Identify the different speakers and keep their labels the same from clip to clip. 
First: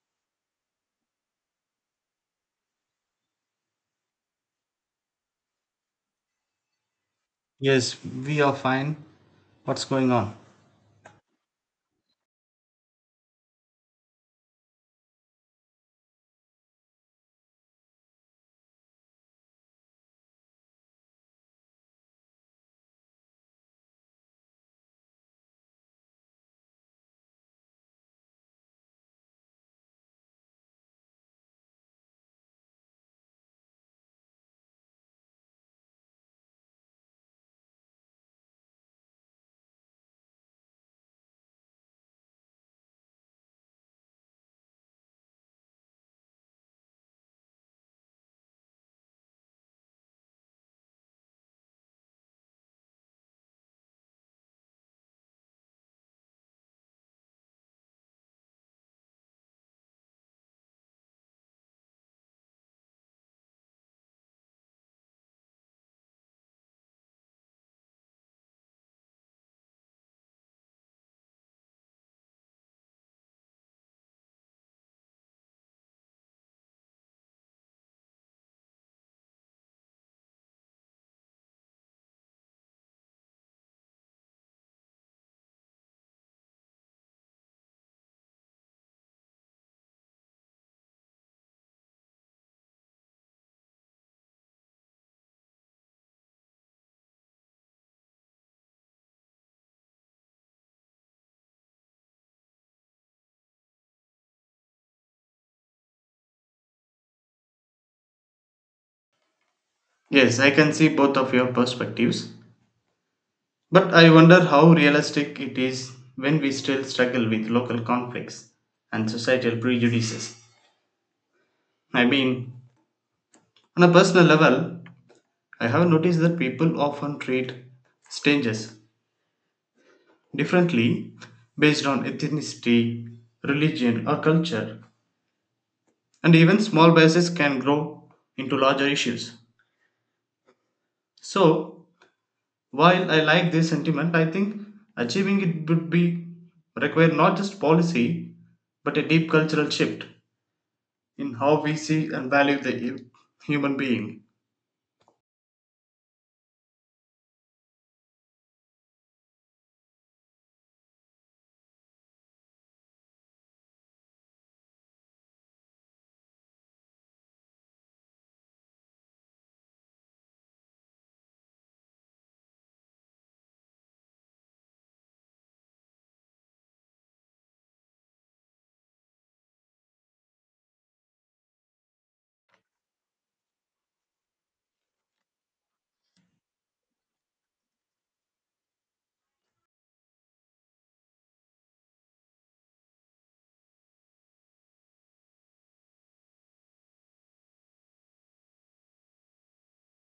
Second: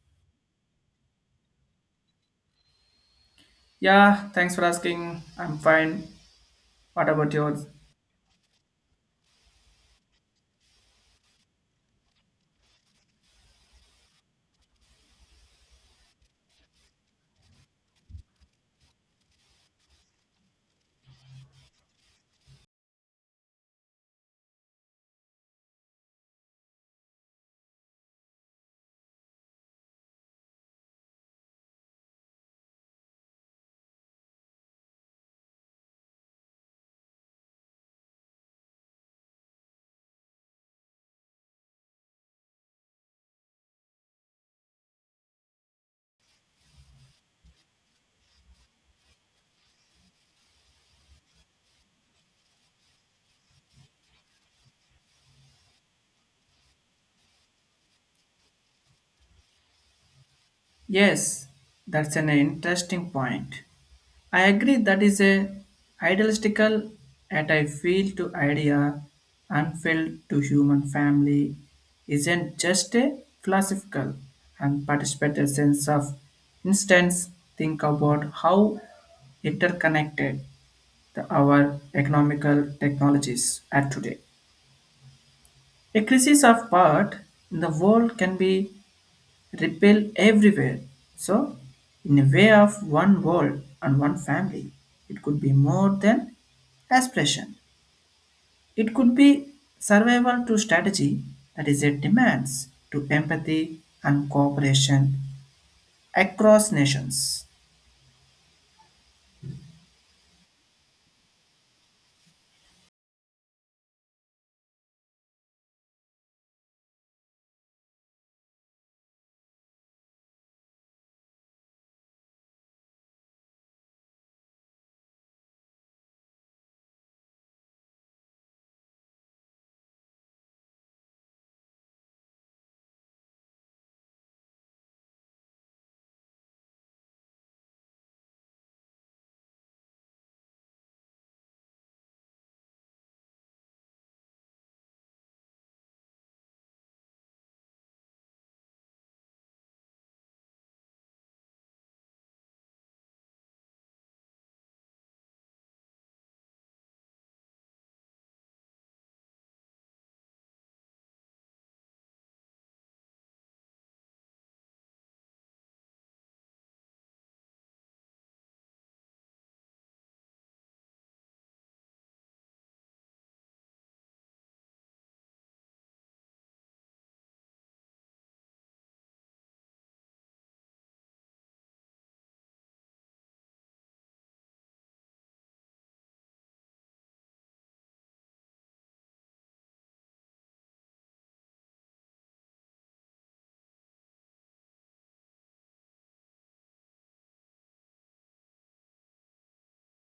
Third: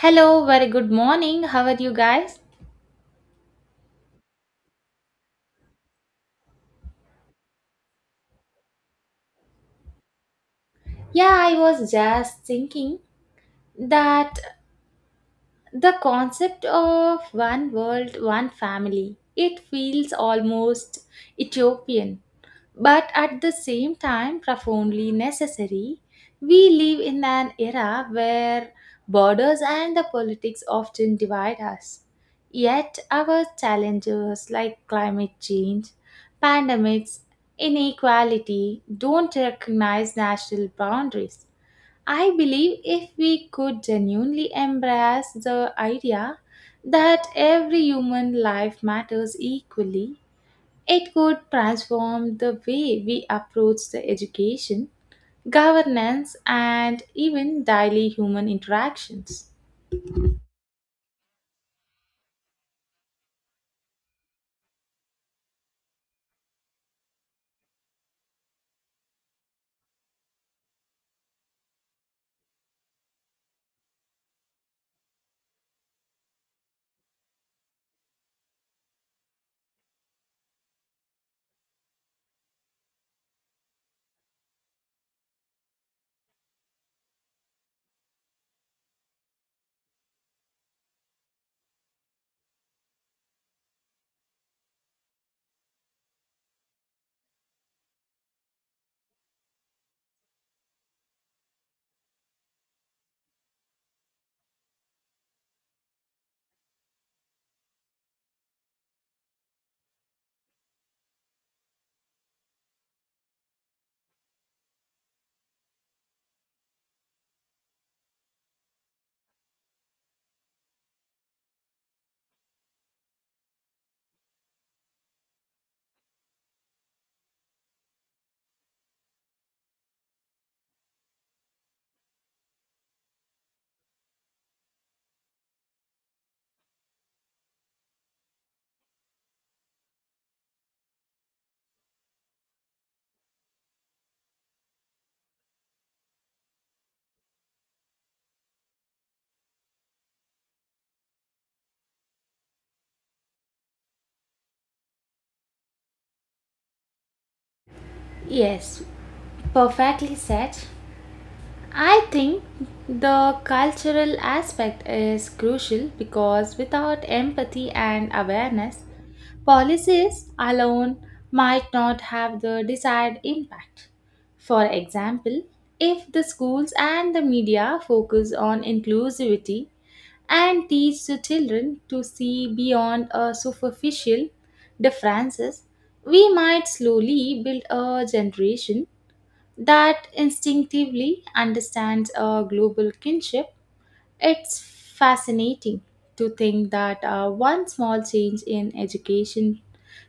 Speaker 1: Hello, very good morning. How are you guys?
Speaker 2: Yeah, thanks for asking. I'm fine. What about yours?
Speaker 3: Yes, we are fine. What's going on?
Speaker 1: Yeah, I was just thinking that the concept of one world, one family, it feels almost Ethiopian but at the same time profoundly necessary. We live in an era where borders and the politics often divide us. Yet, our challenges like climate change, pandemics, inequality don't recognize national boundaries. I believe if we could genuinely embrace the idea that every human life matters equally, it could transform the way we approach the education, governance, and even daily human interactions.
Speaker 2: Yes, that's an interesting point. I agree that is a idealistical at I feel to idea unfilled to human family isn't just a philosophical and participatory sense of instance think about how interconnected our economical technologies are today. A crisis of part in the world can be repel everywhere. So, in a way of one world and one family, it could be more than aspiration. It could be survival to strategy that is it demands to empathy and cooperation across nations.
Speaker 3: Yes, I can see both of your perspectives, but I wonder how realistic it is when we still struggle with local conflicts and societal prejudices. I mean, on a personal level, I have noticed that people often treat strangers differently based on ethnicity, religion, or culture, and even small biases can grow into larger issues. So, while I like this sentiment, I think achieving it would be require not just policy but a deep cultural shift in how we see and value the human being.
Speaker 1: Yes, perfectly said. I think the cultural aspect is crucial because without empathy and awareness, policies alone might not have the desired impact. For example, if the schools and the media focus on inclusivity and teach the children to see beyond a superficial differences, we might slowly build a generation that instinctively understands a global kinship. It's fascinating to think that one small change in education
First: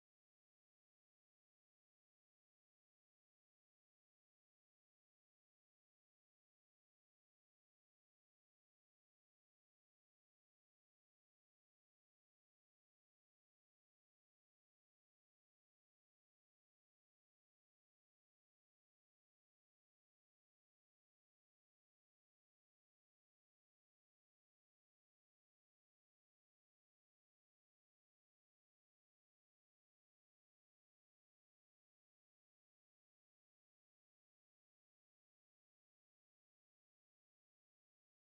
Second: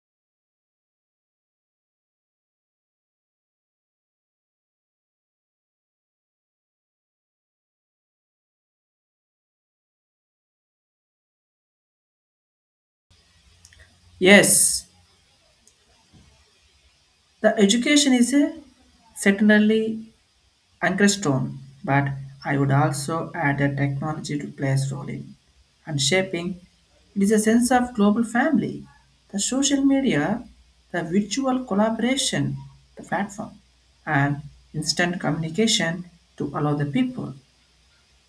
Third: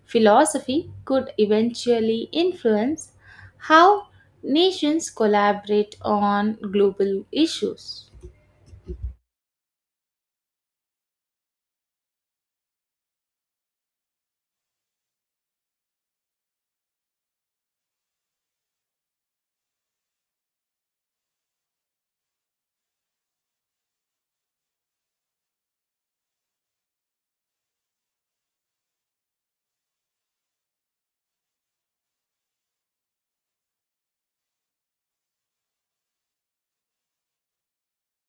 Speaker 1: philosophy could eventually influence how nations collaborate on global issues.
Speaker 2: Yes, the education is a certainly Ankerstone, but I would also add that technology to play a role in and shaping. It is a sense of global family, the social media, the virtual collaboration, the platform, and instant communication to allow the people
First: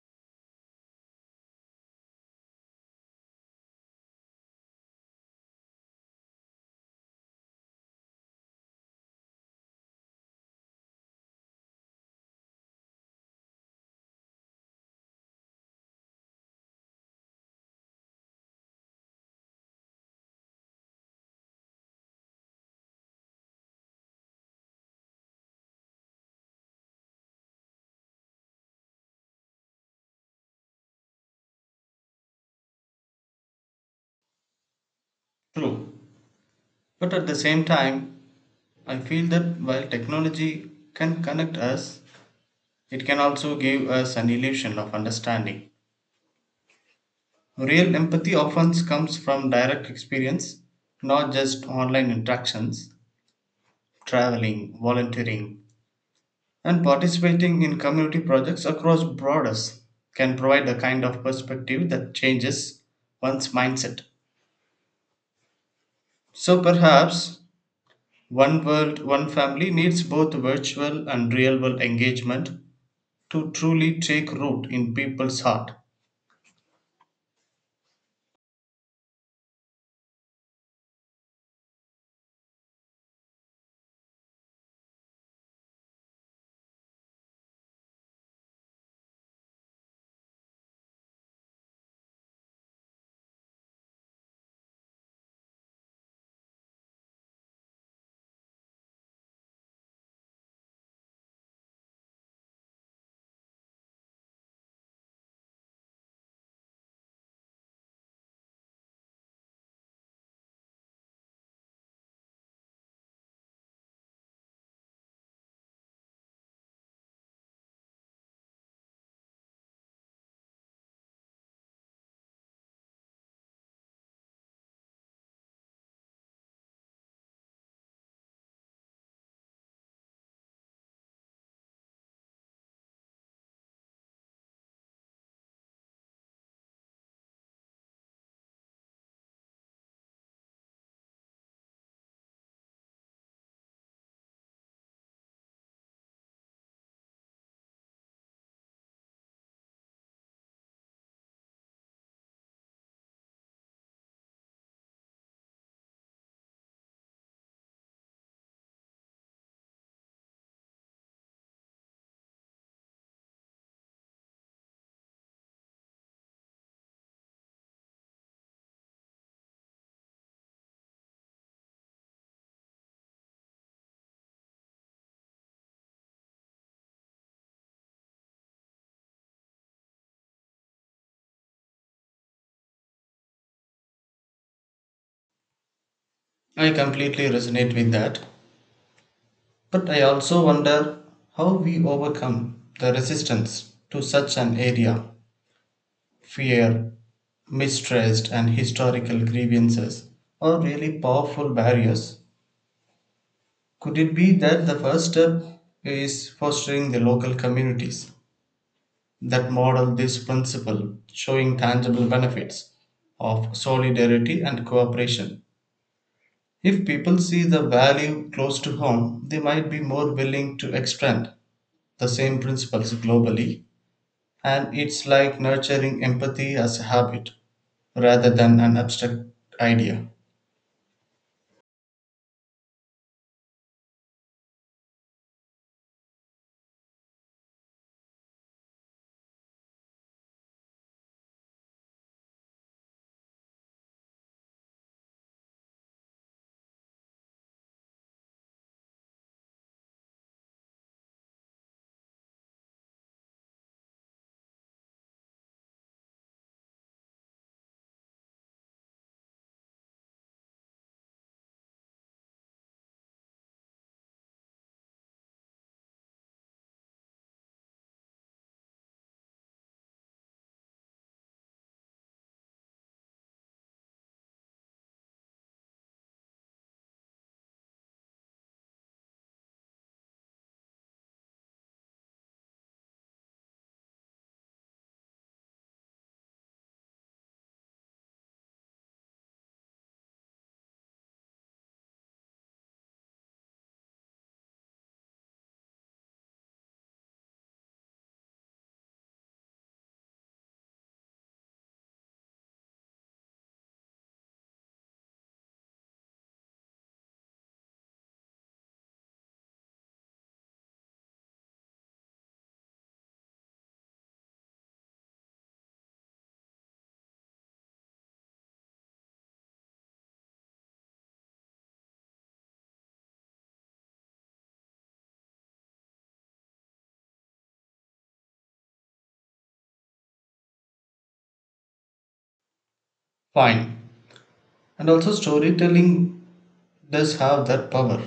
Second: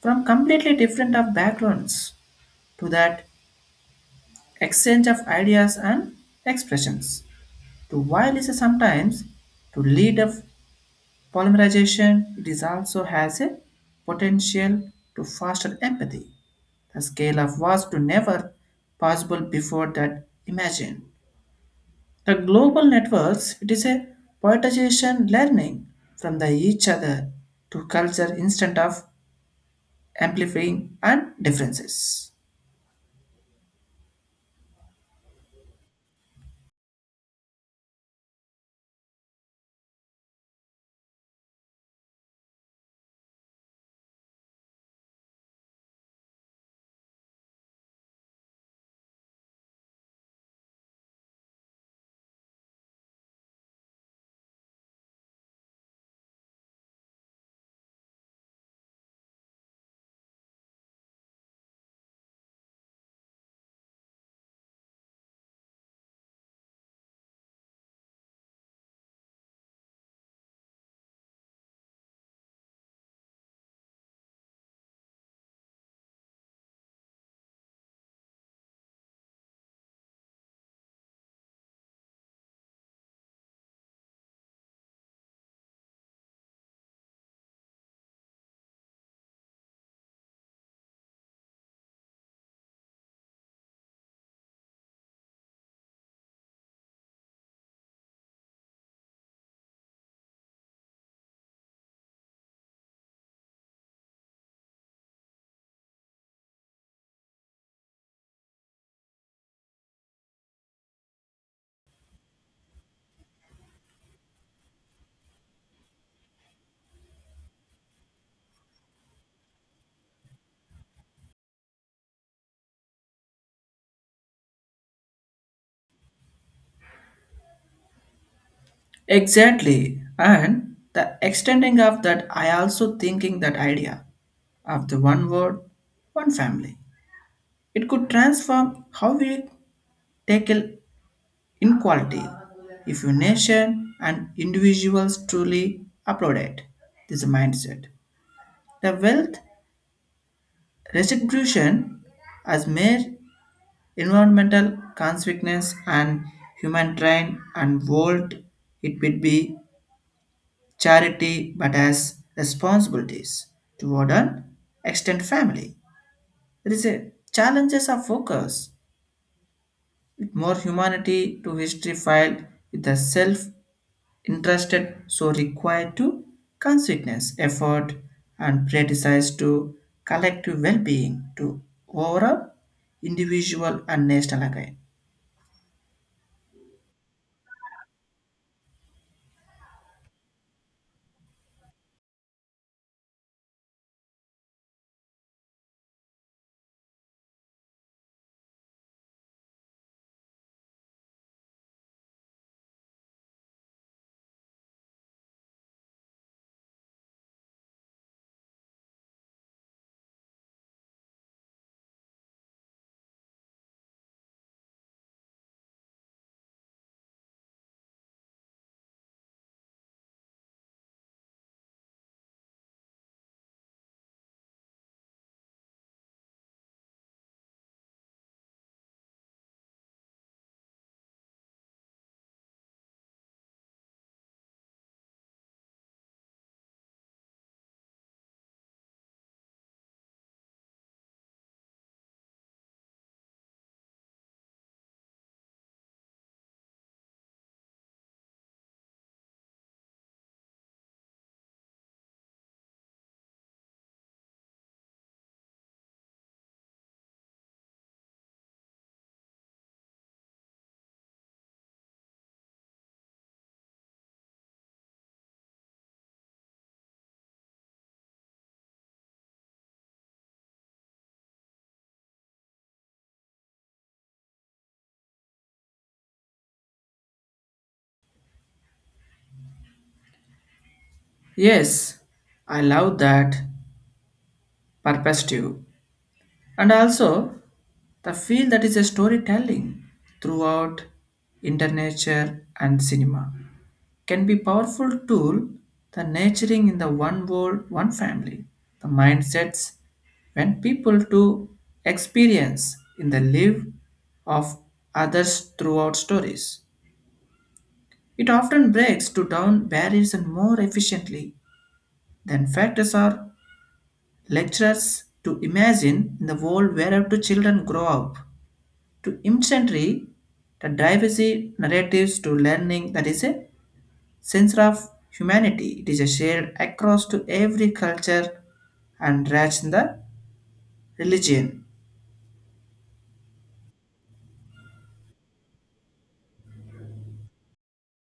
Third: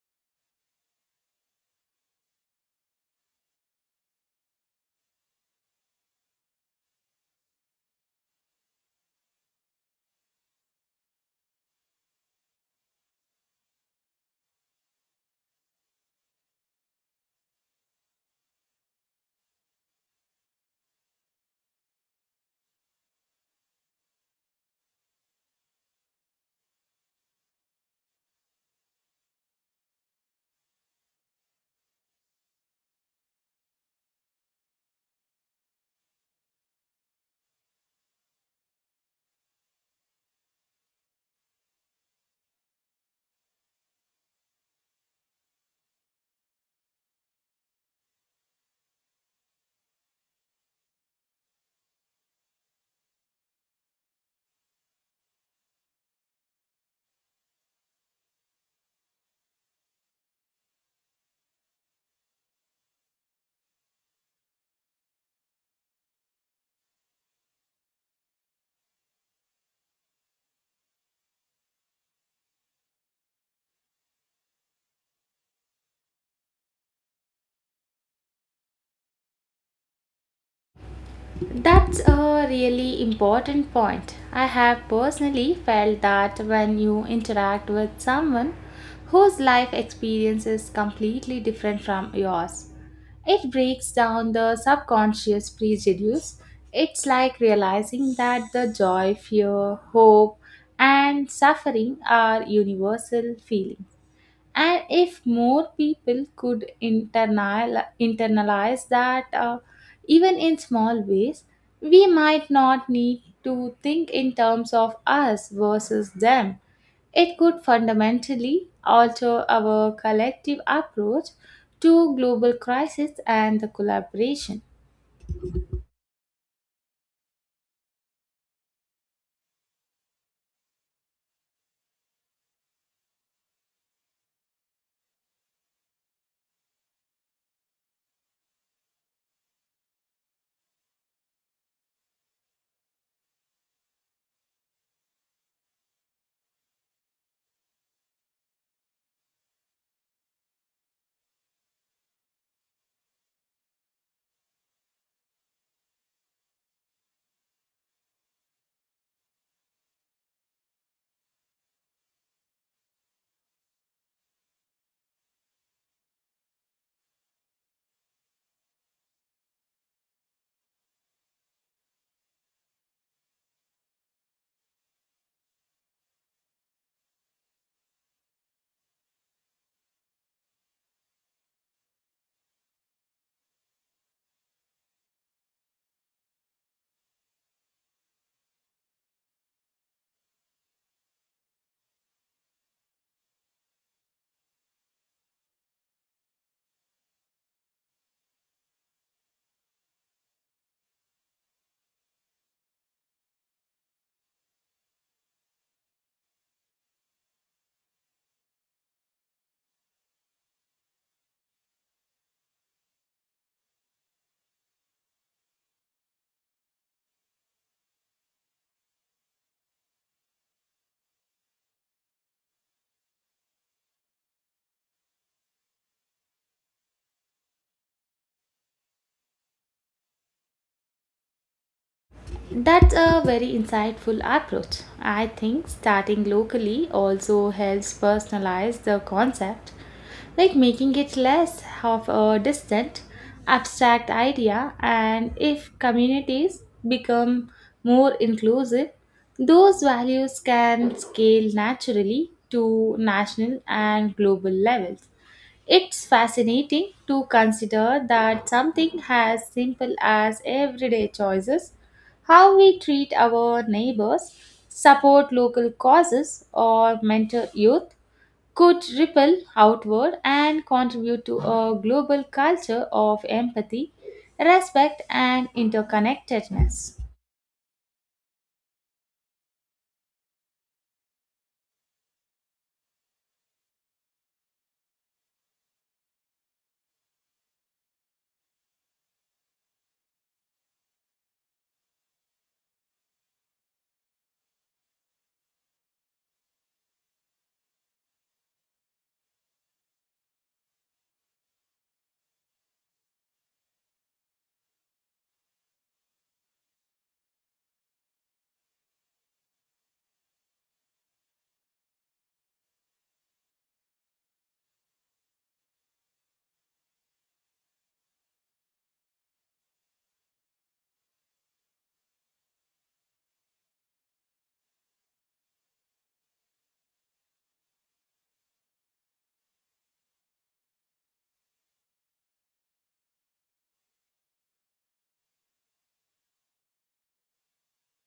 Speaker 2: from completely different of backgrounds to that exchange of ideas and expressions to while is sometimes to lead a Polymerization it is also has a potential to foster empathy. The scale of was to never possible before that imagine. The global networks it is a poetization learning from the each other to culture instead of amplifying and differences.
Speaker 3: True. But at the same time, I feel that while technology can connect us, it can also give us an illusion of understanding. Real empathy often comes from direct experience, not just online interactions, traveling, volunteering, and participating in community projects across borders can provide a kind of perspective that changes one's mindset. So perhaps One World, One Family needs both virtual and real world engagement to truly take root in people's heart.
Speaker 1: That's a really important point. I have personally felt that when you interact with someone whose life experience is completely different from yours, it breaks down the subconscious prejudice. It's like realizing that the joy, fear, hope, and suffering are universal feelings, and if more people could internalize that, even in small ways, we might not need to think in terms of us versus them. It could fundamentally alter our collective approach to global crisis and the collaboration.
Speaker 2: Exactly. And the extending of that I also thinking that idea of the one word, one family. It could transform how we tackle inequality. If your nation and individuals truly applaud it. This mindset, the wealth redistribution as mere environmental consequence and human train and world, it would be charity but as responsibilities toward an extended family. There is a challenges of focus with more humanity to history file with the self interested so required to consciousness effort and prioritize to collective well-being to overall individual and national again.
Speaker 3: I completely resonate with that. But I also wonder how we overcome the resistance to such an area, fear, mistrust and historical grievances are really powerful barriers. Could it be that the first step is fostering the local communities that model this principle, showing tangible benefits of solidarity and cooperation? If people see the value close to home, they might be more willing to extend the same principles globally, and it's like nurturing empathy as a habit rather than an abstract idea.
Speaker 1: That's a very insightful approach. I think starting locally also helps personalize the concept, like making it less of a distant, abstract idea. And if communities become more inclusive, those values can scale naturally to national and global levels. It's fascinating to consider that something as simple as everyday choices, how we treat our neighbors, support local causes, or mentor youth, could ripple outward and contribute to a global culture of empathy, respect, and interconnectedness.
Speaker 2: Yes, I love that perspective, and also the feel that is a storytelling throughout internet and cinema can be powerful tool the nurturing in the one world one family the mindsets when people to experience in the live of others throughout stories it often breaks to down barriers and more efficiently than factors or lectures to imagine in the world wherever the children grow up to instantly the diversity narratives to learning that is a sense of humanity. It is a shared across to every culture and race in the religion.
Speaker 3: Fine. And also, storytelling does have that power.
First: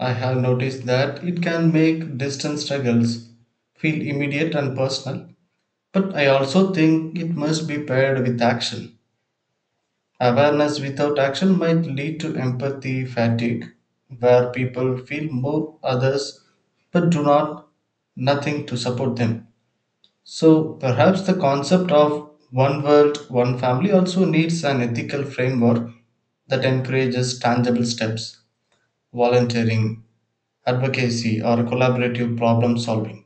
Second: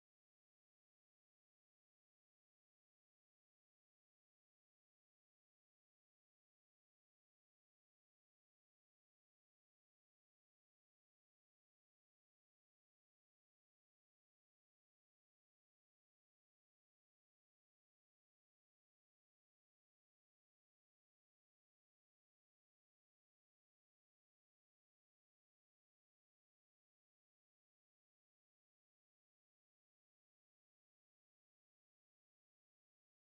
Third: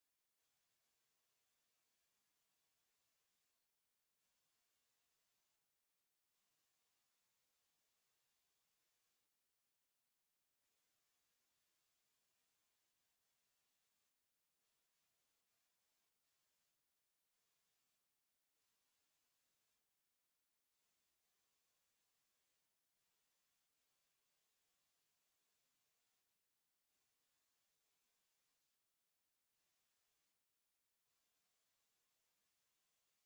Speaker 3: I have noticed that it can make distant struggles feel immediate and personal. But I also think it must be paired with action. Awareness without action might lead to empathy fatigue, where people feel more others but do not nothing to support them. So perhaps the concept of one world, one family also needs an ethical framework that encourages tangible steps. Volunteering, advocacy, or collaborative problem solving,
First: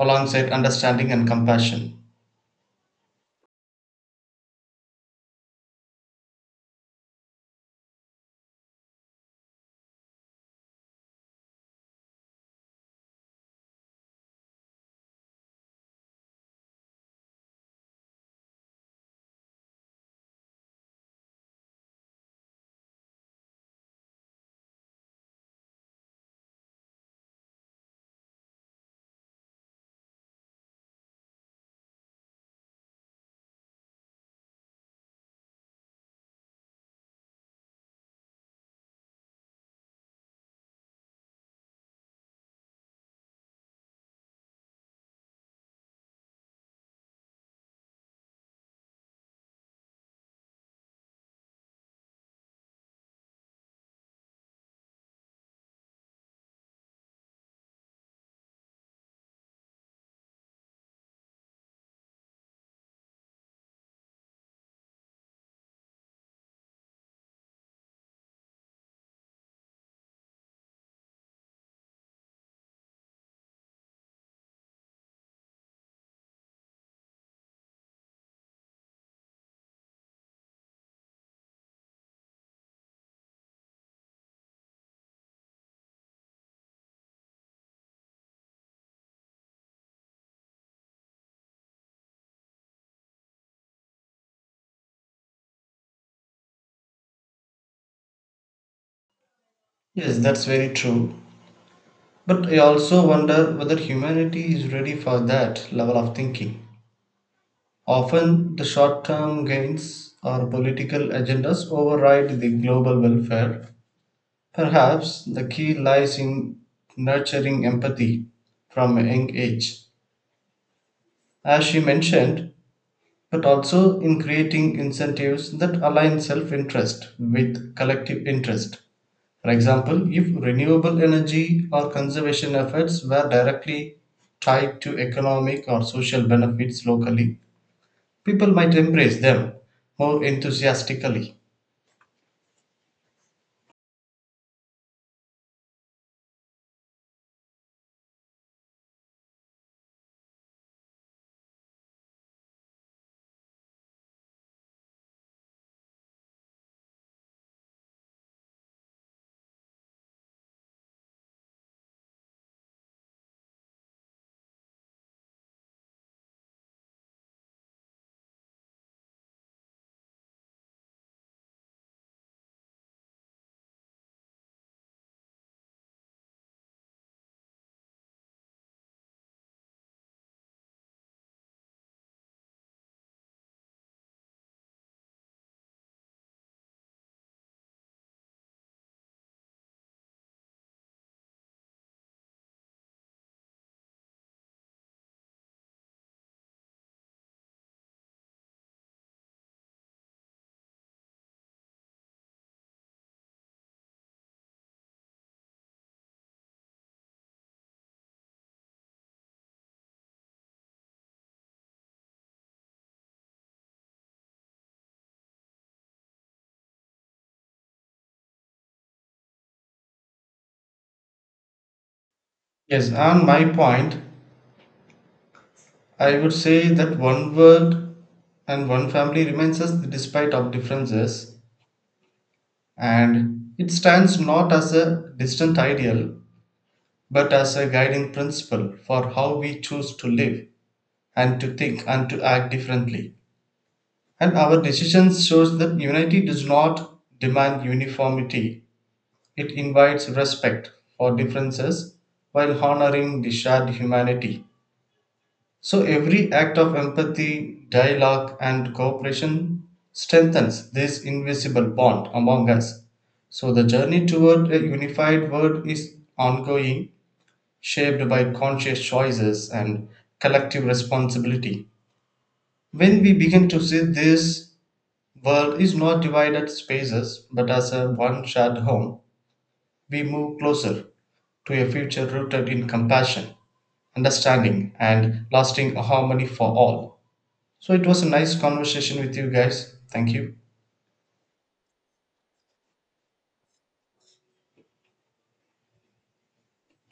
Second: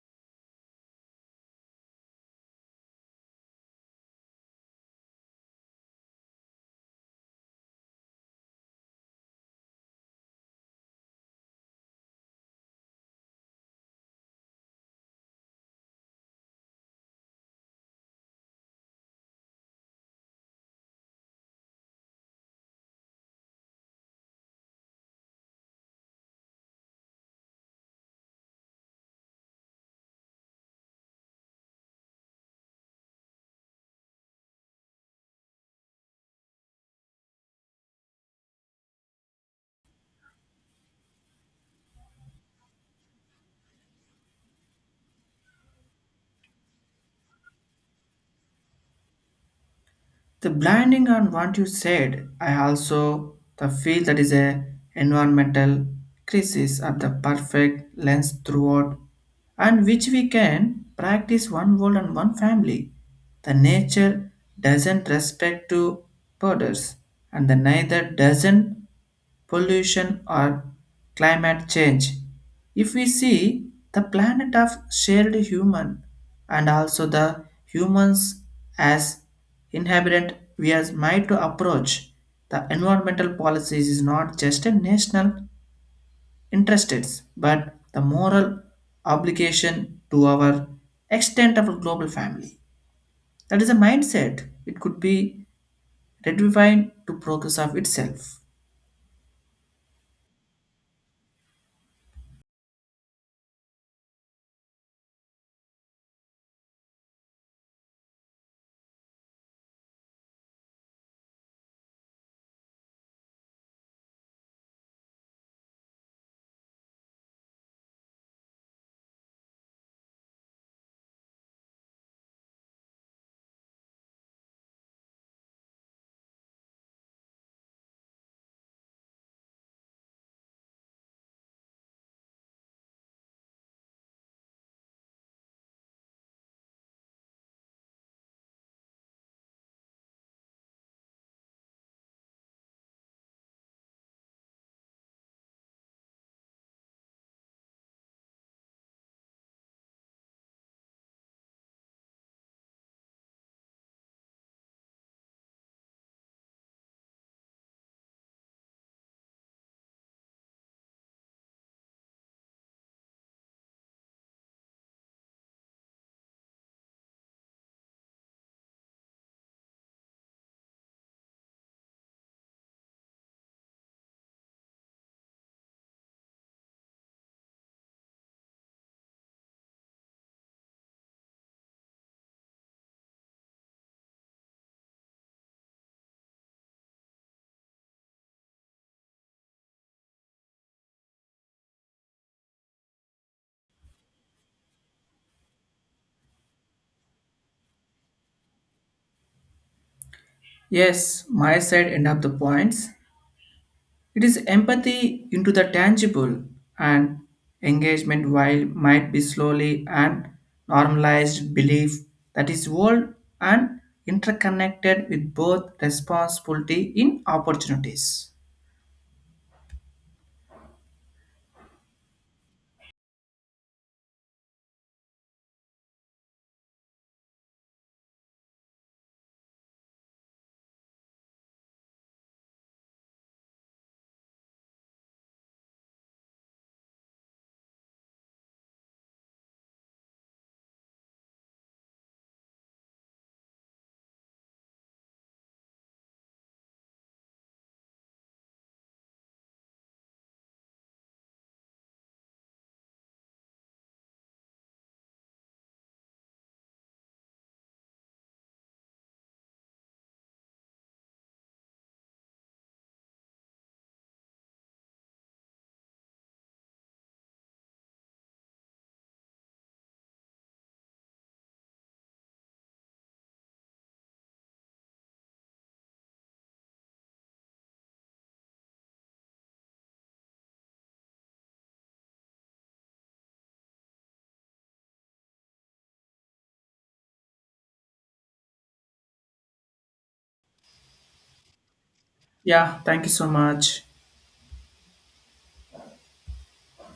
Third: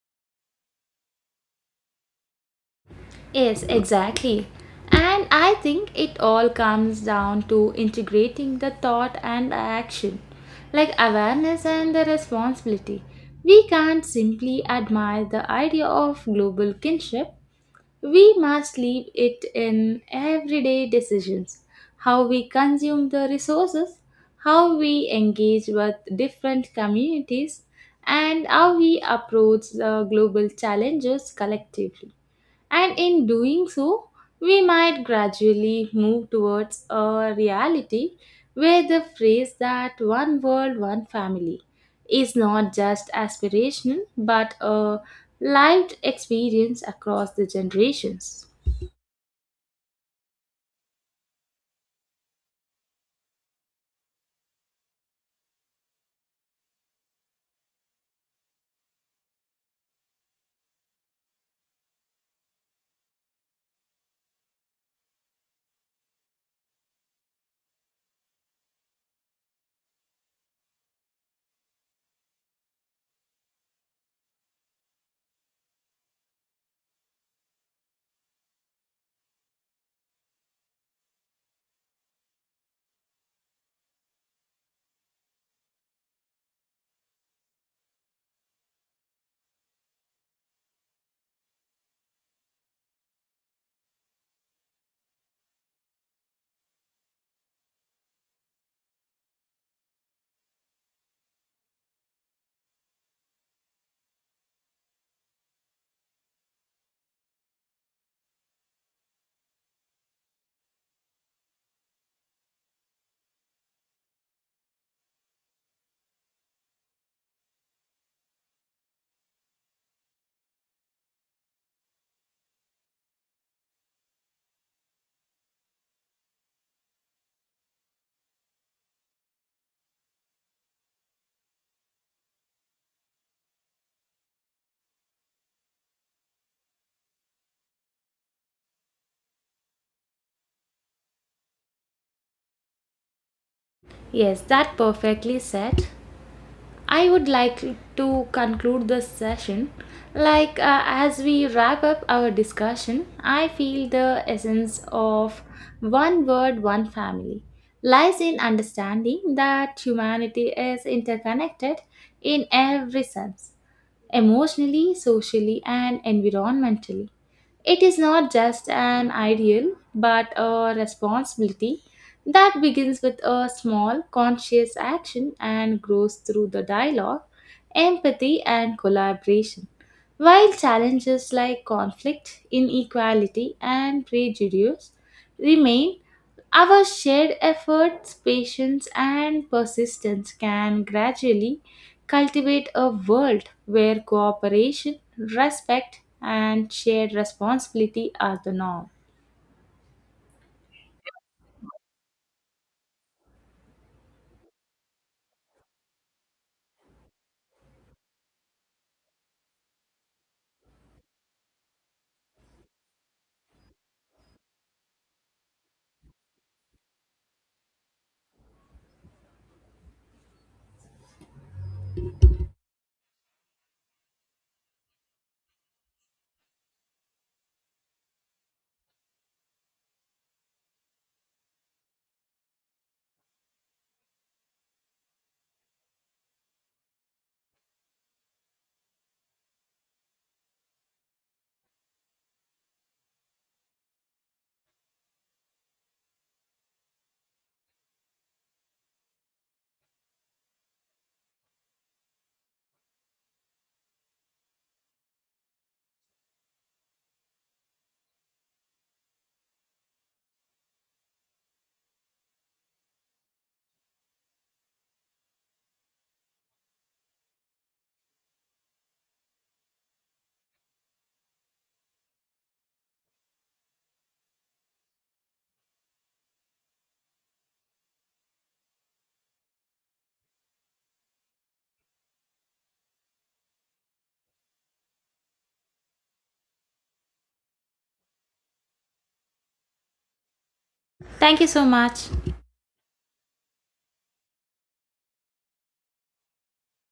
Speaker 3: alongside understanding and compassion.
Speaker 1: Yes, exactly. And I think it all comes down to integrating the thought and action, like awareness and the responsibility. We can't simply admire the idea of global kinship, we must leave it in everyday decisions, how we consume the resources, how we engage with different communities, and how we approach the global challenges collectively. And in doing so, we might gradually move towards a reality where the phrase that one world, one family is not just aspirational but a lived experience across the generations.
Speaker 2: The blinding on what you said, I also the feel that is a environmental crisis at the perfect lens throughout, and which we can practice one world and one family. The nature doesn't respect to borders, and the neither doesn't pollution, or climate change. If we see the planet of shared human and also the humans as inhabitant, we are might to approach the environmental policies is not just a national interests, but the moral obligation to our extent of a global family. That is a mindset. It could be redefined to progress of itself.
Speaker 3: Yes, that's very true. But I also wonder whether humanity is ready for that level of thinking. Often, the short term gains or political agendas override the global welfare. Perhaps the key lies in nurturing empathy from a young age. As she mentioned, but also in creating incentives that align self interest with collective interest. For example, if renewable energy or conservation efforts were directly tied to economic or social benefits locally, people might embrace them more enthusiastically.
Speaker 1: Yes, that perfectly said. I would like to conclude this session. As we wrap up our discussion, I feel the essence of one word, one family lies in understanding that humanity is interconnected in every sense, emotionally, socially, and environmentally. It is not just an ideal, but a responsibility that begins with a small, conscious action and grows through the dialogue, empathy, and collaboration. While challenges like conflict, inequality, and prejudice remain, our shared efforts, patience, and persistence can gradually cultivate a world where cooperation, respect, and shared responsibility are the norm.
Speaker 2: Yes, my side end up the points. It is empathy into the tangible and engagement while might be slowly and normalized belief that is world and interconnected with both responsibility in opportunities.
Speaker 3: Yes, on my point, I would say that one word and one family remains us despite of differences, and it stands not as a distant ideal but as a guiding principle for how we choose to live and to think and to act differently. And our decisions shows that unity does not demand uniformity. It invites respect for differences while honoring the shared humanity. So every act of empathy, dialogue and cooperation strengthens this invisible bond among us. So the journey toward a unified world is ongoing, shaped by conscious choices and collective responsibility. When we begin to see this world is not divided spaces but as a one shared home, we move closer to a future rooted in compassion, understanding, and lasting harmony for all. So it was a nice conversation with you guys. Thank you.
Speaker 1: Thank you so much.
Speaker 2: Yeah, thank you so much.